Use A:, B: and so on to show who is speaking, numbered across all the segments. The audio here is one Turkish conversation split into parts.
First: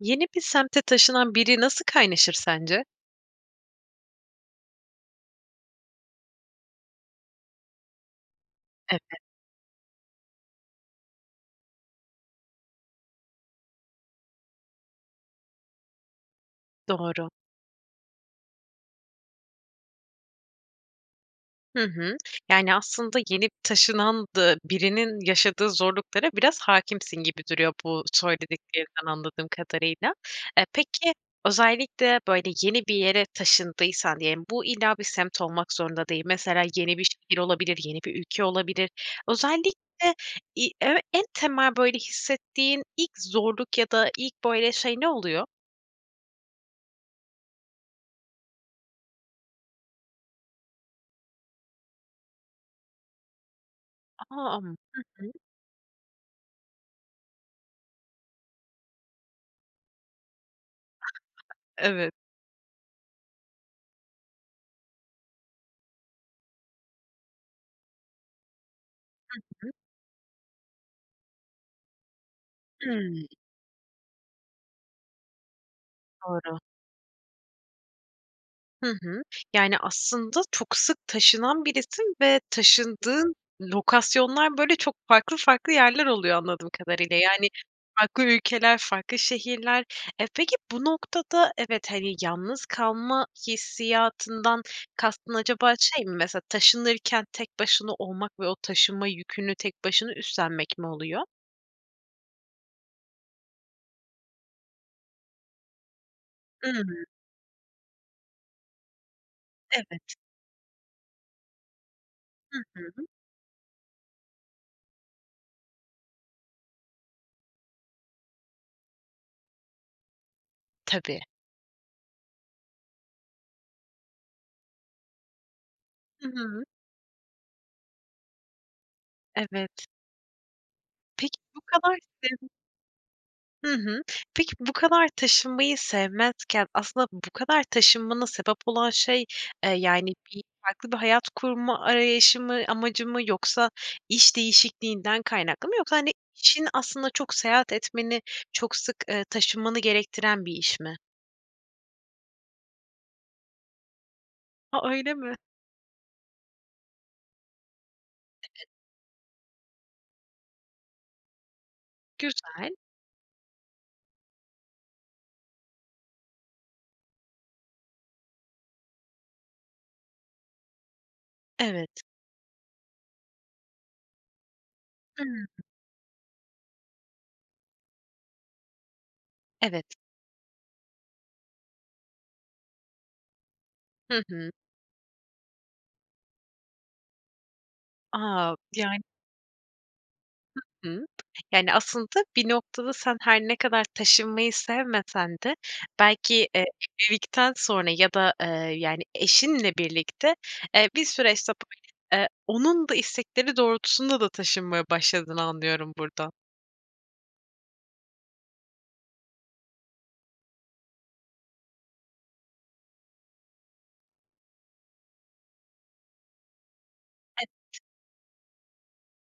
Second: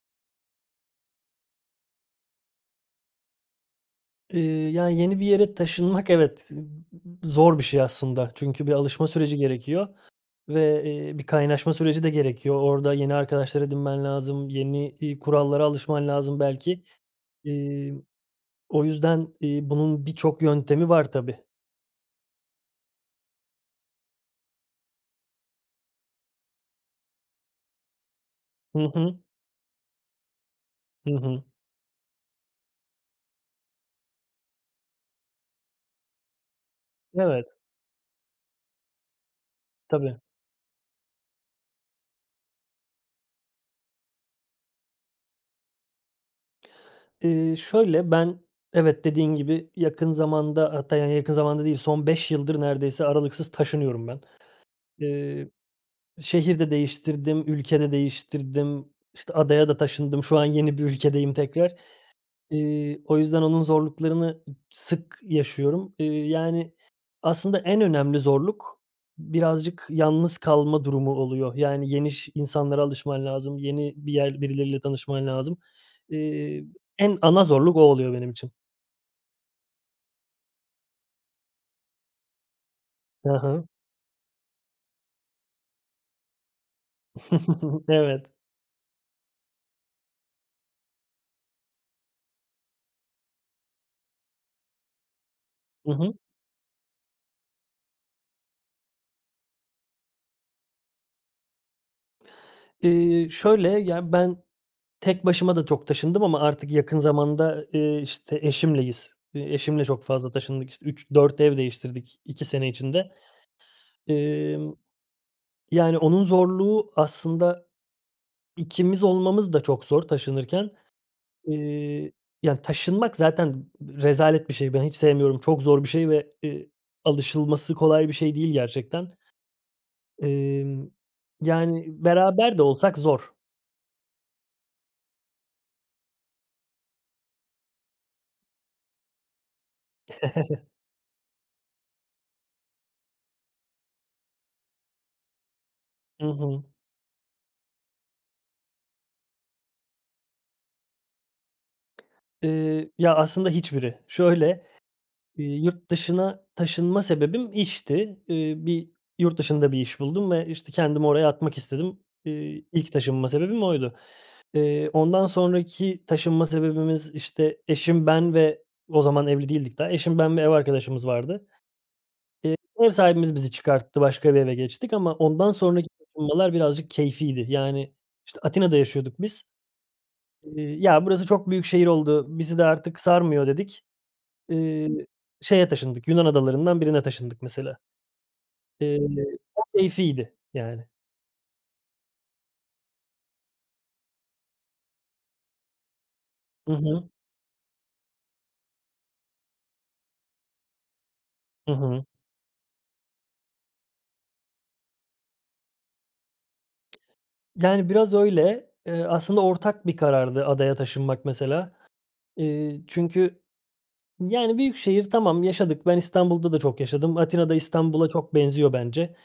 A: Yeni bir semte taşınan biri nasıl kaynaşır sence?
B: Iıı, ya, yeni bir yere taşınmak, evet, zor bir şey aslında. Çünkü bir alışma
A: Evet.
B: süreci gerekiyor ve, eee, bir kaynaşma süreci de gerekiyor. Orada yeni arkadaşlar edinmen lazım. Yeni, iii, kurallara alışman lazım belki.
A: Doğru.
B: İii, o yüzden, iii, bunun birçok yöntemi var tabii.
A: Hı hı. Yani, aslında yeni taşınan da birinin yaşadığı zorluklara biraz hâkimsin gibi duruyor bu
B: Hı
A: söylediklerden
B: hı.
A: anladığım kadarıyla. E,
B: Hı
A: peki
B: hı.
A: özellikle, böyle, yeni bir yere taşındıysan diyelim, bu illa bir semt olmak zorunda değil. Mesela yeni bir şehir
B: Evet.
A: olabilir, yeni bir ülke olabilir. Özellikle
B: Tabii.
A: i ö en temel, böyle, hissettiğin ilk zorluk ya da ilk, böyle, şey ne oluyor?
B: Eee, şöyle, ben evet, dediğin gibi yakın zamanda, hatta, yani, yakın zamanda değil, son 5 yıldır neredeyse aralıksız taşınıyorum ben.
A: A! Hı hı.
B: Eee, şehir de değiştirdim, ülke de değiştirdim, işte, adaya da taşındım. Şu an yeni bir ülkedeyim tekrar.
A: Evet.
B: İii, o yüzden onun zorluklarını sık yaşıyorum. İii, yani, aslında en önemli zorluk
A: Hı hı.
B: birazcık yalnız kalma durumu oluyor. Yani, yeni ş insanlara alışman
A: Hımm.
B: lazım, yeni bir yer birileriyle tanışman lazım.
A: Doğru.
B: Eee, en ana zorluk o oluyor benim için.
A: Hı hı. Yani, aslında çok sık taşınan birisin ve
B: Hı
A: taşındığın
B: hı.
A: lokasyonlar, böyle, çok farklı farklı yerler oluyor anladığım kadarıyla. Yani, farklı
B: Evet.
A: ülkeler, farklı şehirler. E, peki bu noktada evet, hani, yalnız kalma hissiyatından kastın acaba
B: I
A: şey
B: hı.
A: mi? Mesela taşınırken tek başına olmak ve o taşınma yükünü tek başına üstlenmek mi oluyor?
B: Eee, şöyle, ya, ben, tek başıma da çok taşındım ama
A: I
B: artık yakın
A: hı.
B: zamanda, eee, işte, eşimleyiz. Eee, eşimle
A: Evet.
B: çok fazla taşındık. İşte, 3-4 ev değiştirdik 2
A: Hı
B: sene
A: hı.
B: içinde. Emm, yani, onun zorluğu aslında, ikimiz olmamız da çok zor taşınırken.
A: Tabii.
B: Eee, ya, taşınmak zaten rezalet bir şey. Ben, hiç sevmiyorum, çok zor bir şey
A: Hı
B: ve,
A: hı.
B: eee, alışılması kolay bir şey değil gerçekten.
A: Evet.
B: Emm,
A: Peki, bu
B: yani,
A: kadar senin
B: beraber de olsak zor.
A: Hı hı. Peki, bu kadar taşınmayı sevmezken aslında bu kadar taşınmana sebep olan şey, eee, yani, bir farklı bir hayat kurma arayışı mı, amacı mı yoksa iş değişikliğinden kaynaklı mı? Yoksa, hani,
B: Hı hı.
A: işin aslında çok seyahat etmeni, çok sık, eee, taşınmanı gerektiren bir iş mi?
B: Eee, ya, aslında, hiçbiri. Şöyle,
A: A! Öyle mi?
B: iii, yurt dışına taşınma sebebim, işti. Eee, bir yurt dışında bir iş buldum ve, işte, kendimi oraya atmak istedim. Eee,
A: Güzel.
B: ilk taşınma sebebim oydu. Eee, ondan sonraki taşınma sebebimiz, işte, eşim, ben ve o zaman evli değildik daha. Eşim, ben ve ev arkadaşımız vardı.
A: Evet.
B: Eee, ev sahibimiz bizi çıkarttı, başka bir eve geçtik ama
A: Hıı.
B: ondan sonraki taşınmalar birazcık keyfiydi. Yani, işte, Atina'da yaşıyorduk biz.
A: Evet.
B: Eee, "Ya, burası çok büyük şehir oldu, bizi de artık sarmıyor" dedik.
A: Hı hı.
B: Eee, şeye taşındık, Yunan adalarından birine taşındık mesela.
A: A!
B: Eee,
A: Yani
B: o keyfiydi
A: Hı
B: yani.
A: hı. Yani, aslında bir noktada sen her ne kadar taşınmayı sevmesen de belki, eee,
B: I hı.
A: evlilikten sonra ya da, eee, yani, eşinle birlikte, eee, bir süre
B: Hı
A: [unintelligible]
B: hı.
A: eee, onun da istekleri doğrultusunda da taşınmaya başladığını anlıyorum buradan.
B: Yani, biraz öyle. Eee, aslında ortak bir karardı adaya taşınmak mesela. Eee, çünkü, yani, büyük şehir tamam, yaşadık. Ben İstanbul'da da çok yaşadım. Atina da
A: [unintelligible]
B: İstanbul'a çok benziyor bence.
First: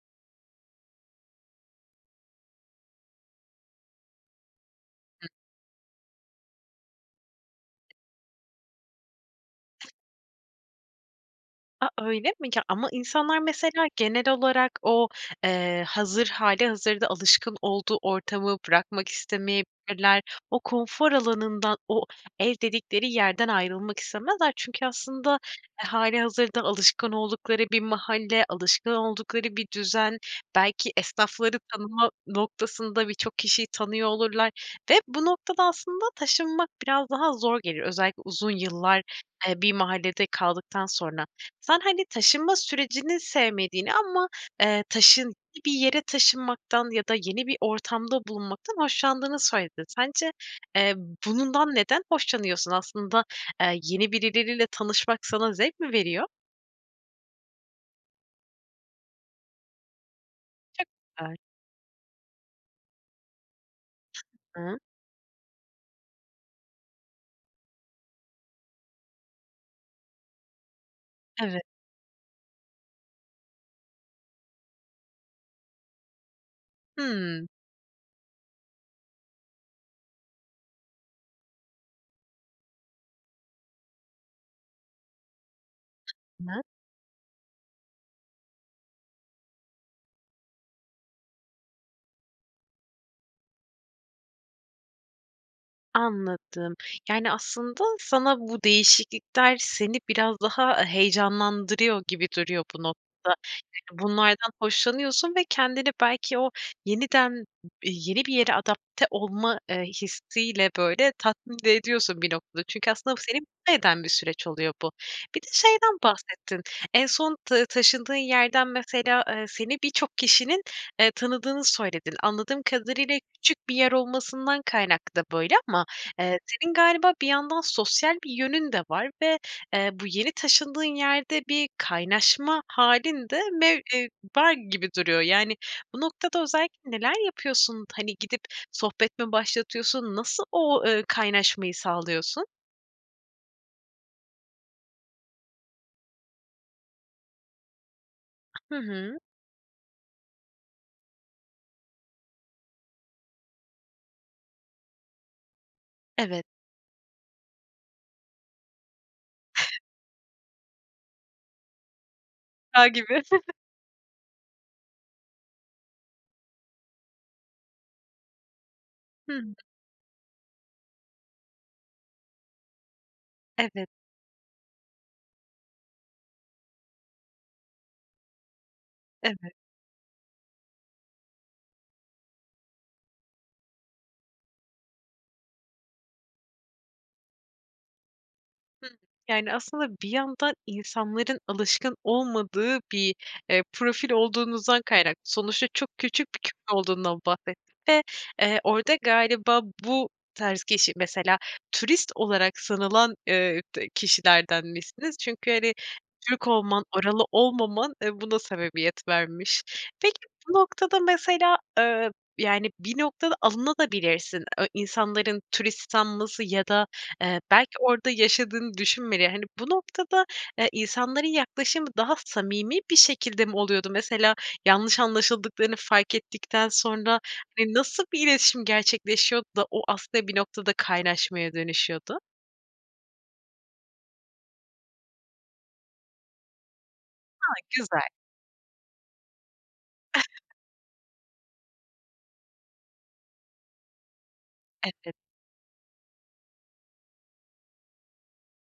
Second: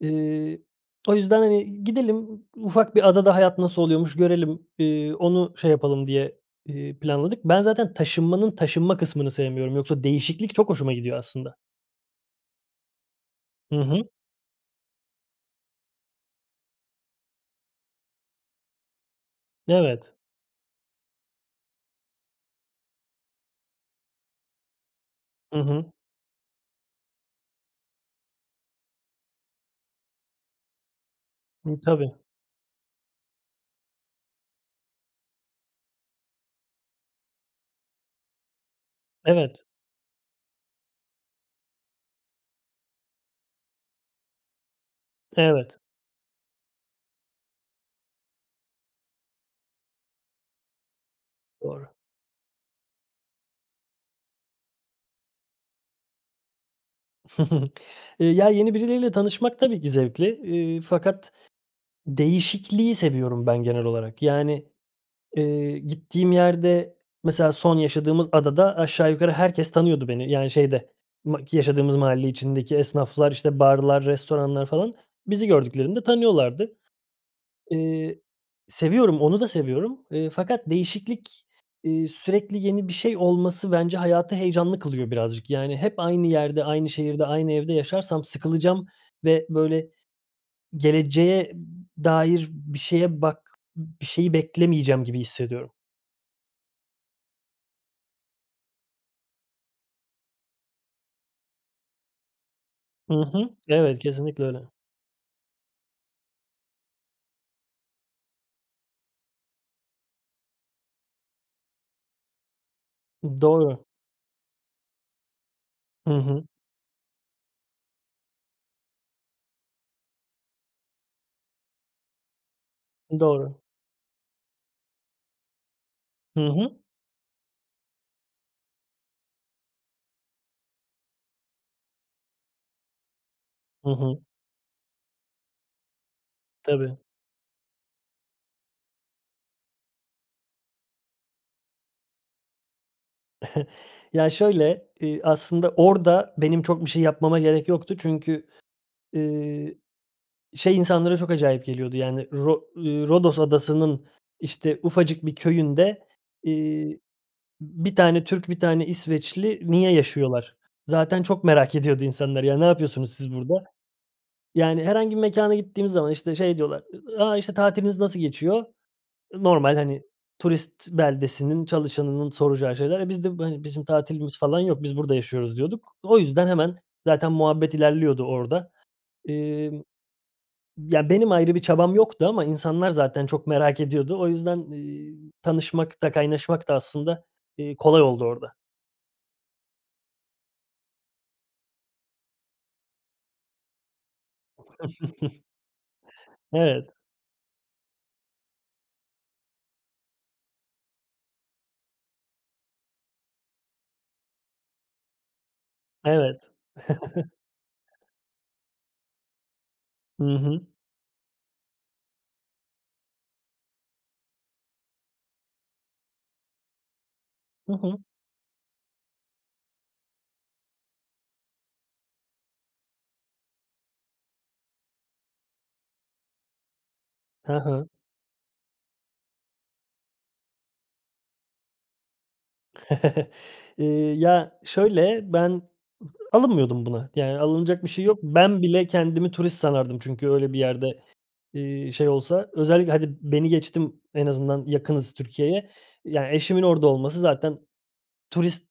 B: Eee, o yüzden, hani, gidelim, ufak bir adada hayat nasıl oluyormuş görelim, eee,
A: Hı.
B: onu şey yapalım diye, eee, planladık. Ben zaten taşınmanın taşınma kısmını sevmiyorum. Yoksa değişiklik çok hoşuma gidiyor aslında.
A: A, öyle mi? Ya, ama insanlar
B: Hı
A: mesela
B: hı.
A: genel olarak o, eee, hazır, hâlihazırda alışkın olduğu ortamı bırakmak
B: Evet.
A: istemeyebilirler. O konfor alanından, o ev dedikleri yerden ayrılmak istemezler çünkü aslında,
B: Hı hı.
A: eee, hâlihazırda alışkın oldukları bir mahalle, alışkın oldukları bir düzen, belki esnafları
B: Hı,
A: tanıma
B: tabii.
A: noktasında birçok kişiyi tanıyor olurlar ve bu noktada aslında taşınmak biraz daha zor gelir. Özellikle uzun yıllar, eee,
B: Evet.
A: bir mahallede kaldıktan sonra. Sen, hani, taşınma sürecini sevmediğini ama, eee, taşın gi bir
B: Evet.
A: yere taşınmaktan ya da yeni bir ortamda bulunmaktan hoşlandığını söyledin. Sence, eee, bundan
B: Doğru.
A: neden hoşlanıyorsun? Aslında, eee, yeni birileriyle tanışmak sana zevk mi veriyor?
B: Ya yeni birileriyle tanışmak tabii ki zevkli, eee,
A: Çok
B: fakat
A: güzel.
B: değişikliği seviyorum ben genel olarak. Yani,
A: [unintelligible]
B: eee, gittiğim yerde, mesela son yaşadığımız adada aşağı yukarı herkes tanıyordu beni yani şeyde, ma ki
A: Evet.
B: yaşadığımız mahalle içindeki esnaflar, işte barlar, restoranlar falan. Bizi gördüklerinde tanıyorlardı.
A: Hıı.
B: Eee, seviyorum, onu da seviyorum, eee, fakat değişiklik, eee, sürekli yeni bir şey olması bence hayatı heyecanlı kılıyor birazcık. Yani hep aynı
A: [unintelligible]
B: yerde, aynı şehirde, aynı evde yaşarsam sıkılacağım ve böyle geleceğe dair bir şeye bak bir şeyi beklemeyeceğim gibi hissediyorum.
A: Anladım. Yani aslında sana bu değişiklikler seni biraz daha heyecanlandırıyor gibi duruyor bu
B: Hı
A: noktada.
B: hı. Evet,
A: Yani
B: kesinlikle
A: bunlardan
B: öyle.
A: hoşlanıyorsun ve kendini, belki, o yeniden yeni bir yere adapte olma, eee, hissi ile böyle tatmin de ediyorsun bir noktada. Çünkü aslında bu seni
B: Doğru.
A: mutlu bir süreç oluyor, bu. Bir de şeyden
B: Hı hı.
A: bahsettin. En son ta taşındığın yerden, mesela, eee, seni birçok kişinin, eee, tanıdığını söyledin. Anladığım kadarıyla
B: Doğru.
A: küçük bir yer olmasından kaynaklı da böyle ama, eee,
B: Hı
A: senin
B: hı.
A: galiba bir yandan sosyal bir yönün de var ve, eee, bu yeni taşındığın yerde bir kaynaşma hâlin de mev
B: Hı
A: eee,
B: hı.
A: var gibi duruyor. Yani bu noktada özellikle
B: Tabii.
A: neler yapıyorsun? Hani gidip sohbet mi başlatıyorsun? Nasıl o, eee, kaynaşmayı sağlıyorsun?
B: Ya şöyle, iii, aslında orada benim çok bir şey yapmama gerek yoktu çünkü,
A: Hı hı.
B: ııı, şey insanlara çok acayip geliyordu yani Ro ııı, Rodos Adası'nın işte ufacık bir köyünde,
A: Evet.
B: iii, bir tane Türk, bir tane İsveçli niye yaşıyorlar? Zaten çok merak ediyordu insanlar ya. Ne
A: [unintelligible]
B: yapıyorsunuz
A: Gibi.
B: siz burada? Yani herhangi bir mekâna gittiğimiz zaman işte şey diyorlar, ı a işte "Tatiliniz nasıl geçiyor?"
A: Hıı.
B: Normal, hani, turist beldesinin, çalışanının soracağı şeyler. E biz de, bu, hani "Bizim
A: Evet.
B: tatilimiz falan yok, biz burada yaşıyoruz." diyorduk. O yüzden hemen zaten muhabbet ilerliyordu orada.
A: Evet.
B: Emm, ya benim ayrı bir çabam yoktu ama insanlar zaten çok merak ediyordu. O yüzden, eee, tanışmak da kaynaşmak da, aslında, ııı, kolay oldu orada.
A: Hımm. Yani aslında, bir yandan insanların alışkın olmadığı bir, eee, profil olduğunuzdan kaynaklı. Sonuçta çok küçük köy
B: Evet.
A: olduğundan bahsettin ve, eee, orada galiba bu tarz kişi, mesela turist olarak sanılan, ııı, d kişilerdenmişsiniz. Çünkü, hani,
B: Evet.
A: Türk olman, oralı olmaman, eee, buna sebebiyet vermiş. Peki
B: Hı
A: bu
B: hı.
A: noktada mesela, eee, yani bir noktada alınabilirsin de e insanların turist sanması ya da, eee, belki
B: Hı hı.
A: orada yaşadığını düşünmeleri. Hani bu noktada, eee, insanların yaklaşımı daha samimi bir şekilde mi oluyordu? Mesela yanlış anlaşıldıklarını fark ettikten sonra
B: Hı
A: hani,
B: hı.
A: nasıl bir iletişim gerçekleşiyordu da o aslında, bir noktada kaynaşmaya dönüşüyordu?
B: Eee, ya şöyle, ben ı alınmıyordum buna. Yani
A: A!
B: alınacak bir şey
A: Güzel.
B: yok. Ben bile kendimi turist sanardım çünkü öyle bir yerde, eee, şey olsa. Özellikle hadi beni geçtim, en azından
A: Evet.
B: yakınız Türkiye'ye. Yani eşimin orada olması zaten turist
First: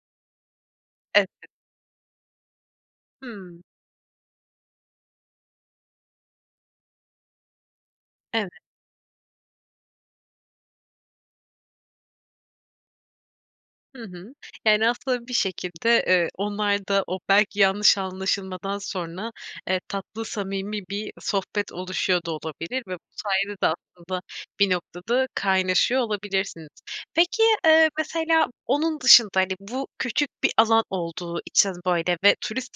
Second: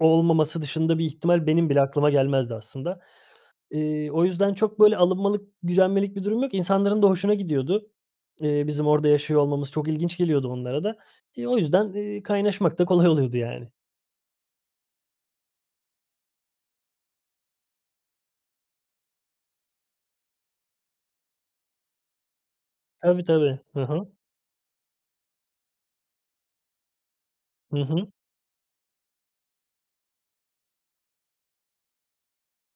B: olmaması dışında bir
A: Evet.
B: ihtimal benim bile aklıma gelmezdi aslında.
A: Hımm.
B: Eee, o yüzden çok böyle alınmalık, gücenmelik bir durum yok. İnsanların da hoşuna gidiyordu,
A: Evet.
B: eee, bizim orada yaşıyor olmamız çok ilginç geliyordu onlara da. Eee, o yüzden, eee, kaynaşmak da kolay oluyordu yani.
A: Hı hı. Yani aslında, bir şekilde, eee, onlar da o belki yanlış anlaşılmadan sonra, eee, tatlı samimi bir sohbet oluşuyor da olabilir ve bu
B: Tabii tabii.
A: sayede de
B: Hı hı.
A: aslında, bir noktada kaynaşıyor olabilirsiniz. Peki,
B: Hı
A: eee,
B: hı.
A: mesela onun dışında, hani, bu küçük bir alan olduğu için böyle ve turist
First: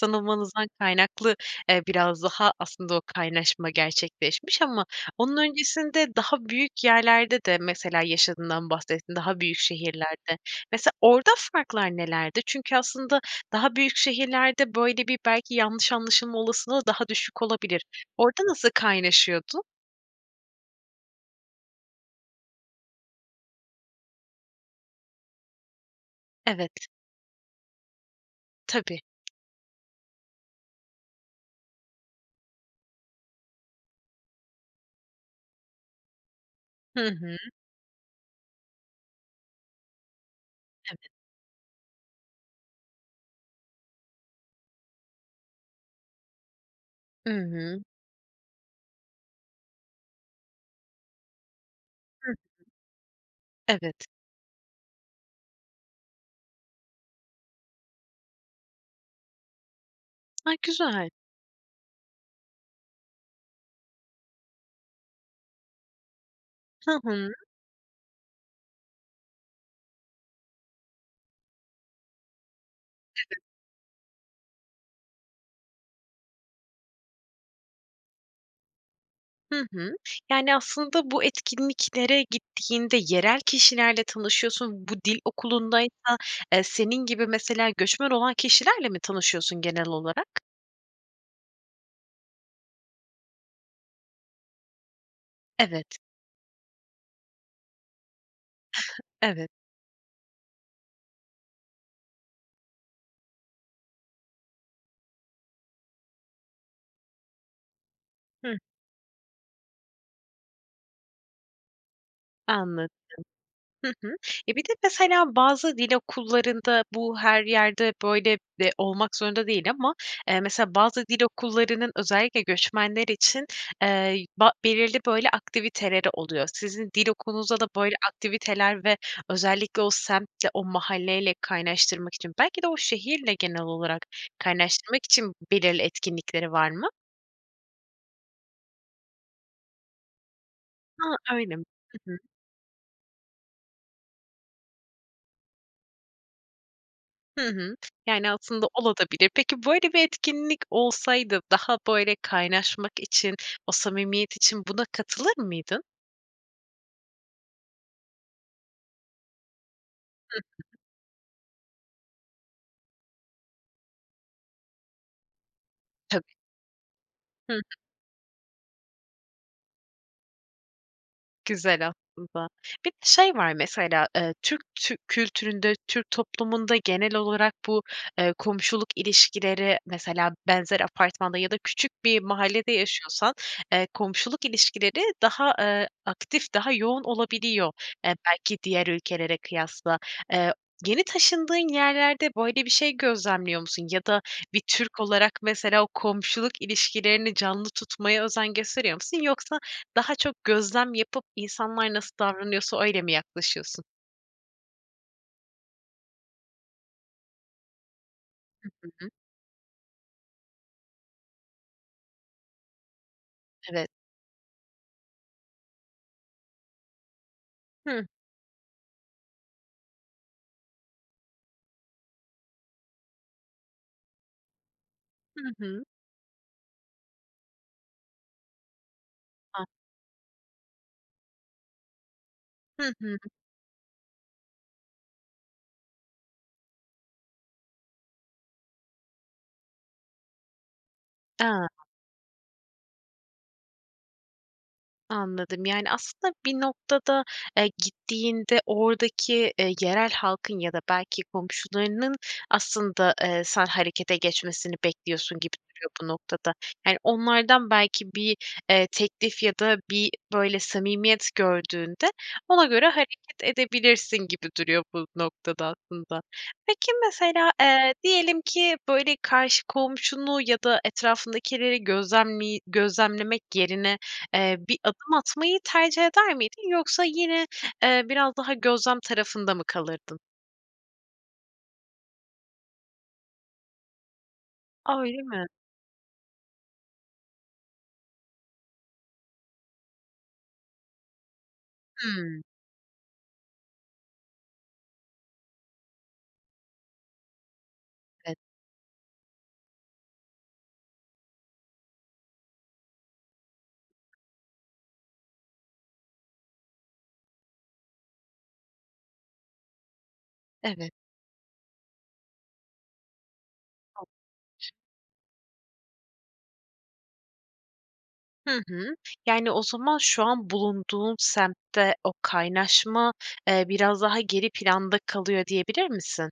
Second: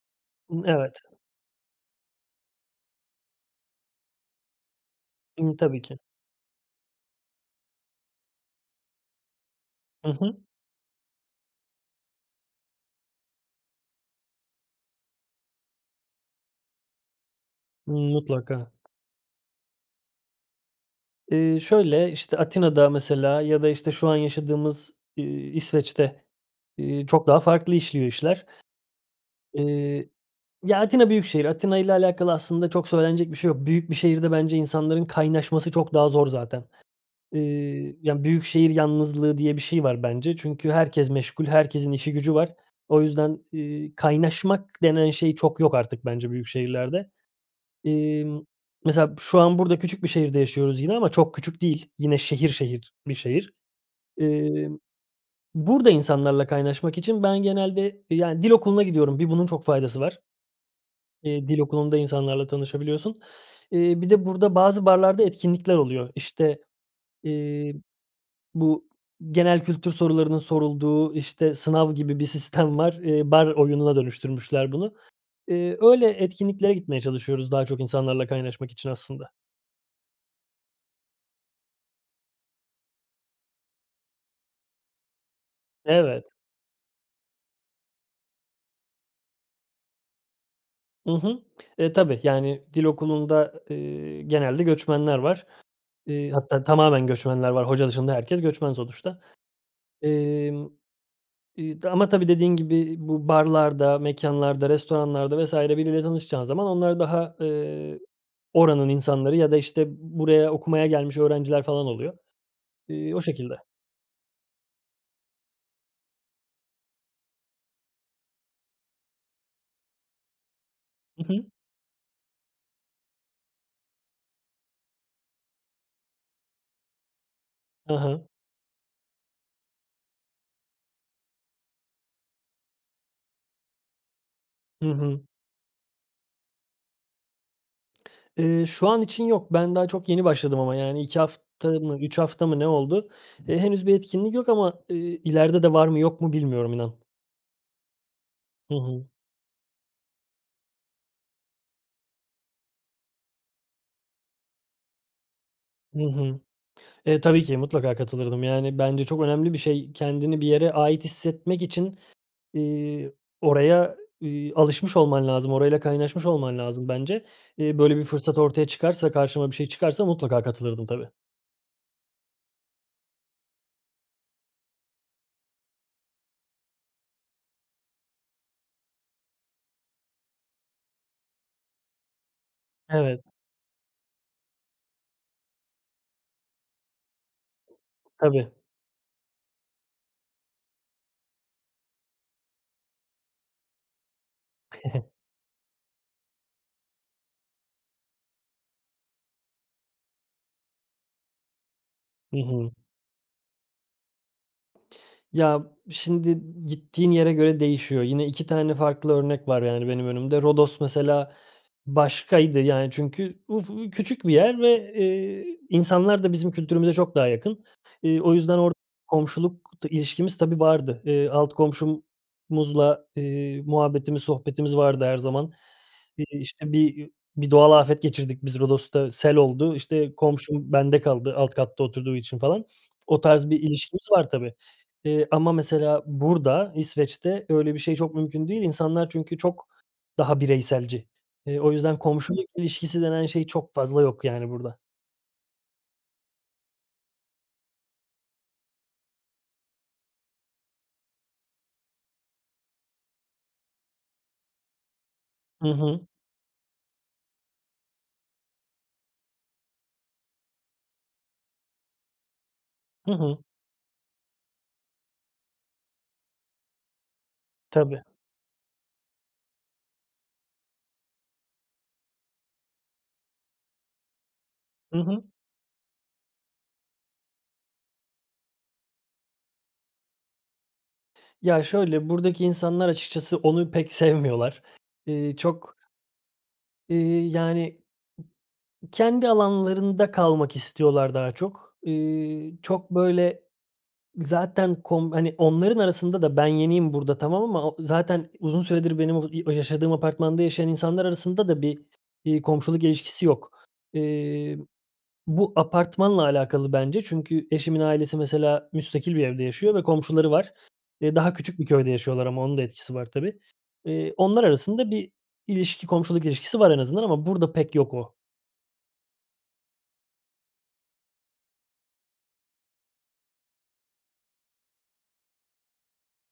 B: Imm,
A: sanılmanızdan
B: evet.
A: kaynaklı, eee, biraz daha aslında o kaynaşma gerçekleşmiş ama onun
B: Imm, tabii ki.
A: öncesinde daha büyük yerlerde de mesela yaşadığından bahsettin, daha büyük
B: Hı
A: şehirlerde.
B: hı.
A: Mesela orada farklar nelerdi? Çünkü aslında daha büyük şehirlerde böyle, bir, belki yanlış anlaşılma olasılığı daha düşük olabilir. Orada
B: Mutlaka.
A: nasıl kaynaşıyordun?
B: Iıı, şöyle, işte, Atina'da mesela ya da, işte, şu an yaşadığımız, ııı, İsveç'te,
A: Evet.
B: ııı, çok daha farklı işliyor işler.
A: Tabii.
B: Iıı, ya Atina büyük şehir. Atina'yla alakalı aslında çok söylenecek bir şey yok. Büyük bir şehirde bence insanların kaynaşması çok daha zor zaten.
A: Hı hı.
B: Iıı, ya, büyük şehir yalnızlığı diye bir şey var bence çünkü
A: Evet.
B: herkes meşgul, herkesin işi gücü var. O yüzden, ııı, kaynaşmak denen şey çok yok artık bence büyük şehirlerde.
A: I hı.
B: Emm, mesela şu an, burada küçük bir şehirde yaşıyoruz yine ama çok küçük değil. Yine
A: Hıh.
B: şehir şehir bir şehir.
A: Evet.
B: Iıı, burada insanlarla kaynaşmak için ben genelde, yani, dil okuluna gidiyorum. Bir bunun çok faydası var.
A: A, güzel.
B: Eee, dil okulunda insanlarla tanışabiliyorsun. Iıı, bir de burada bazı barlarda etkinlikler oluyor. İşte,
A: Hı hı.
B: eee, bu genel kültür sorularının sorulduğu, işte, sınav gibi bir sistem var. Iıı,
A: [unintelligible]
B: bar oyununa dönüştürmüşler bunu. Iıı, öyle etkinliklere gitmeye çalışıyoruz daha çok insanlarla kaynaşmak için aslında.
A: Hı hı. Yani, aslında bu etkinliklere gittiğinde yerel kişilerle tanışıyorsun. Bu dil okulundaysa,
B: Evet.
A: eee, senin gibi mesela göçmen olan kişilerle mi tanışıyorsun genel olarak?
B: I hı. E, tabii. Yani dil okulunda, eee, genelde göçmenler var.
A: Evet.
B: Eee, hatta tamamen göçmenler var. Hoca dışında herkes göçmen sonuçta,
A: Evet.
B: emm, eee, ama tabii, dediğin gibi bu barlarda, mekânlarda, restoranlarda vs. biriyle tanışacağın zaman onlar daha, eee,
A: Hı.
B: oranın insanları ya da, işte, b buraya okumaya gelmiş öğrenciler falan oluyor.
A: Anladım.
B: Eee, o şekilde.
A: Hı hı. Ya, bir de mesela bazı dil okullarında bu her yerde, böyle, eee, olmak zorunda değil ama, eee, mesela bazı dil
B: I hı.
A: okullarının özellikle göçmenler için, eee, yü ba belirli, böyle, aktiviteleri oluyor. Sizin dil okulunuzda da böyle
B: Ha ha.
A: aktiviteler ve özellikle o semtle, o mahalle ile kaynaştırmak için belki de o şehirle genel olarak
B: Hı
A: kaynaştırmak
B: hı.
A: için b belirli etkinlikleri var mı?
B: Eee, şu an için yok. Ben daha çok yeni başladım ama, yani,
A: Ha,
B: 2
A: öyle mi?
B: hafta mı,
A: Hı hı.
B: 3 hafta mı ne oldu. Eee, henüz bir etkinlik yok ama, eee, ileride de var mı, yok mu bilmiyorum, inan.
A: Hı hı, yani, aslında
B: Hı
A: ola da
B: hı.
A: bilir. Peki böyle bir etkinlik olsaydı daha, böyle, kaynaşmak için o samimiyet için buna katılır mıydın?
B: Hı hı. Eee, tabii ki. Mutlaka katılırdım. Yani, bence çok önemli bir şey. Kendini bir yere
A: [unintelligible]
B: ait hissetmek için, eee, oraya, iii, alışmış olman lazım, orayla kaynaşmış
A: [unintelligible]
B: olman lazım bence.
A: Hı hı.
B: Eee, böyle, bir fırsat ortaya çıkarsa, karşıma bir şey çıkarsa mutlaka katılırdım, tabii.
A: Güzel aslında. Bir de şey var mesela, eee, Türk tü kültüründe, Türk toplumunda genel olarak bu, eee, komşuluk ilişkileri, mesela benzer apartmanda ya da küçük bir mahallede
B: Evet.
A: yaşıyorsan, eee, komşuluk ilişkileri daha, eee, aktif, daha yoğun olabiliyor, eee,
B: Tabii.
A: belki diğer ülkelere kıyasla. Eee, yeni taşındığın yerlerde böyle bir şey gözlemliyor musun? Ya da bir Türk olarak mesela o komşuluk ilişkilerini canlı tutmaya özen gösteriyor musun? Yoksa daha çok gözlem yapıp insanlar nasıl
B: Hı hı.
A: davranıyorsa öyle mi yaklaşıyorsun?
B: Ya, şimdi gittiğin yere göre değişiyor. Yine 2
A: Hı
B: tane
A: hı.
B: farklı örnek var yani benim önümde. Rodos mesela başkaydı, yani, çünkü uf u
A: Evet.
B: küçük bir yer ve, eee, insanlar da bizim kültürümüze çok daha yakın.
A: Hıh.
B: Eee, o yüzden orada komşuluk t ilişkimiz, tabii, vardı. Eee, alt komşumuzla, eee, muhabbetimiz, sohbetimiz vardı her
A: Hı
B: zaman.
A: hı.
B: İii, işte bir, iii, bir doğal afet geçirdik biz Rodos'ta, sel
A: Ha.
B: oldu. İşte komşum bende kaldı alt katta oturduğu için falan.
A: Hı hı.
B: O tarz bir ilişkimiz var, tabii, eee, ama mesela burada İsveç'te öyle bir şey çok mümkün değil. İnsanlar çünkü çok daha bireyselci. Eee,
A: A.
B: o yüzden komşuluk ilişkisi denen şey çok fazla yok yani burada.
A: Anladım. Yani, aslında bir noktada, eee, gittiğinde oradaki, eee, yerel halkın ya da belki komşularının aslında, eee, sen harekete geçmesini bekliyorsun gibi
B: Hı
A: duruyor
B: hı.
A: bu noktada. Yani, onlardan belki bir, eee, teklif ya da bir, böyle, samimiyet gördüğünde, ona göre
B: Hı
A: hareket
B: hı.
A: edebilirsin gibi duruyor bu noktada aslında. Peki mesela, eee,
B: Tabii.
A: diyelim ki, böyle, karşı komşunu ya da etrafındakileri gözlemli gözlemlemek yerine, eee, bir
B: Hı
A: adım
B: hı.
A: atmayı tercih eder miydin? Yoksa yine, eee, biraz daha gözlem tarafında mı kalırdın?
B: Ya şöyle, buradaki insanlar açıkçası onu pek sevmiyorlar.
A: A, öyle
B: Eee
A: mi?
B: çok eee, yani kendi alanlarında kalmak istiyorlar daha çok.
A: Hımm.
B: Eee, çok böyle zaten kom hani onların arasında da ben yeniyim burada tamam ama u zaten
A: Evet.
B: uzun süredir benim o i o yaşadığım apartmanda yaşayan insanlar arasında da bir, eee, komşuluk ilişkisi yok. Eee, bu apartmanla alakalı bence çünkü eşimin ailesi, mesela, müstakil bir evde yaşıyor ve komşuları var.
A: Evet.
B: Eee, daha küçük bir köyde yaşıyorlar ama onun da etkisi var tabii. Eee, onlar
A: [unintelligible]
B: arasında bir ilişki, komşuluk ilişkisi var en azından ama burada pek yok o.
A: Hı hı. Yani o zaman şu an bulunduğun semtte o kaynaşma, eee, biraz daha geri planda kalıyor, diyebilir misin?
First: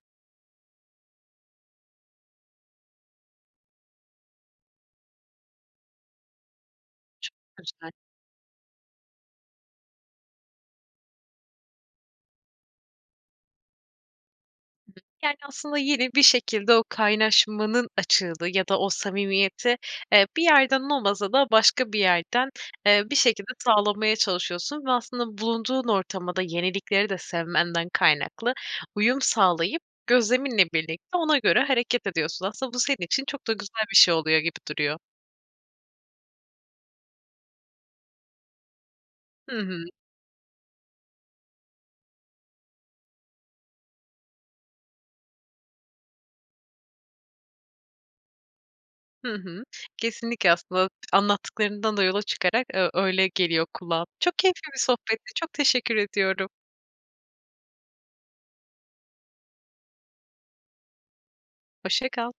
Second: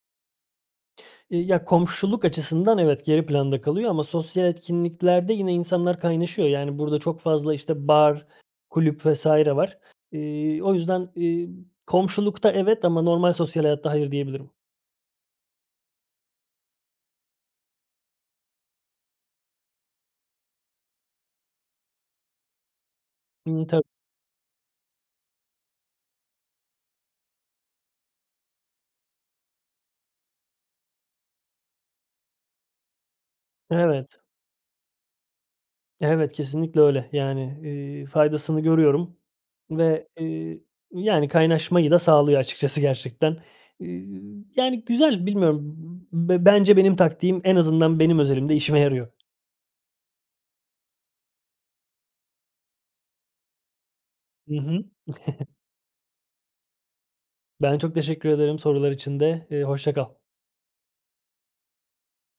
B: İii, ya komşuluk açısından evet, geri planda kalıyor ama sosyal etkinliklerde yine insanlar kaynaşıyor yani burada çok
A: Çok
B: fazla, işte,
A: güzel.
B: bar, kulüp vs. var. Eee, o yüzden, iii, komşulukta evet ama normal sosyal hayatta hayır, diyebilirim.
A: Yani aslında yine bir şekilde o kaynaşmanın açığını ya da o samimiyeti, eee, bir yerden olmasa da başka bir yerden, eee, bir şekilde
B: Hımm. Ta
A: sağlamaya çalışıyorsun ve aslında bulunduğun ortama da yenilikleri de sevmenden kaynaklı uyum sağlayıp gözleminle birlikte ona göre hareket ediyorsun. Aslında bu senin için çok da güzel bir şey
B: Evet.
A: oluyor gibi duruyor.
B: Evet, kesinlikle öyle. Yani, eee, faydasını görüyorum
A: Hı hı.
B: ve, eee, yani kaynaşmayı da sağlıyor açıkçası gerçekten. İii, yani güzel, bilmiyorum. Be bence benim taktiğim en azından benim özelimde işime yarıyor.
A: Hı hı. Kesinlikle, aslında anlattıklarından da yola çıkarak, eee, öyle geliyor kulağa. Çok
B: Hı
A: keyifli bir
B: hı.
A: sohbetti. Çok teşekkür ediyorum.
B: Ben çok teşekkür ederim sorular için de. Eee, hoşça kal.
A: Hoşça kal.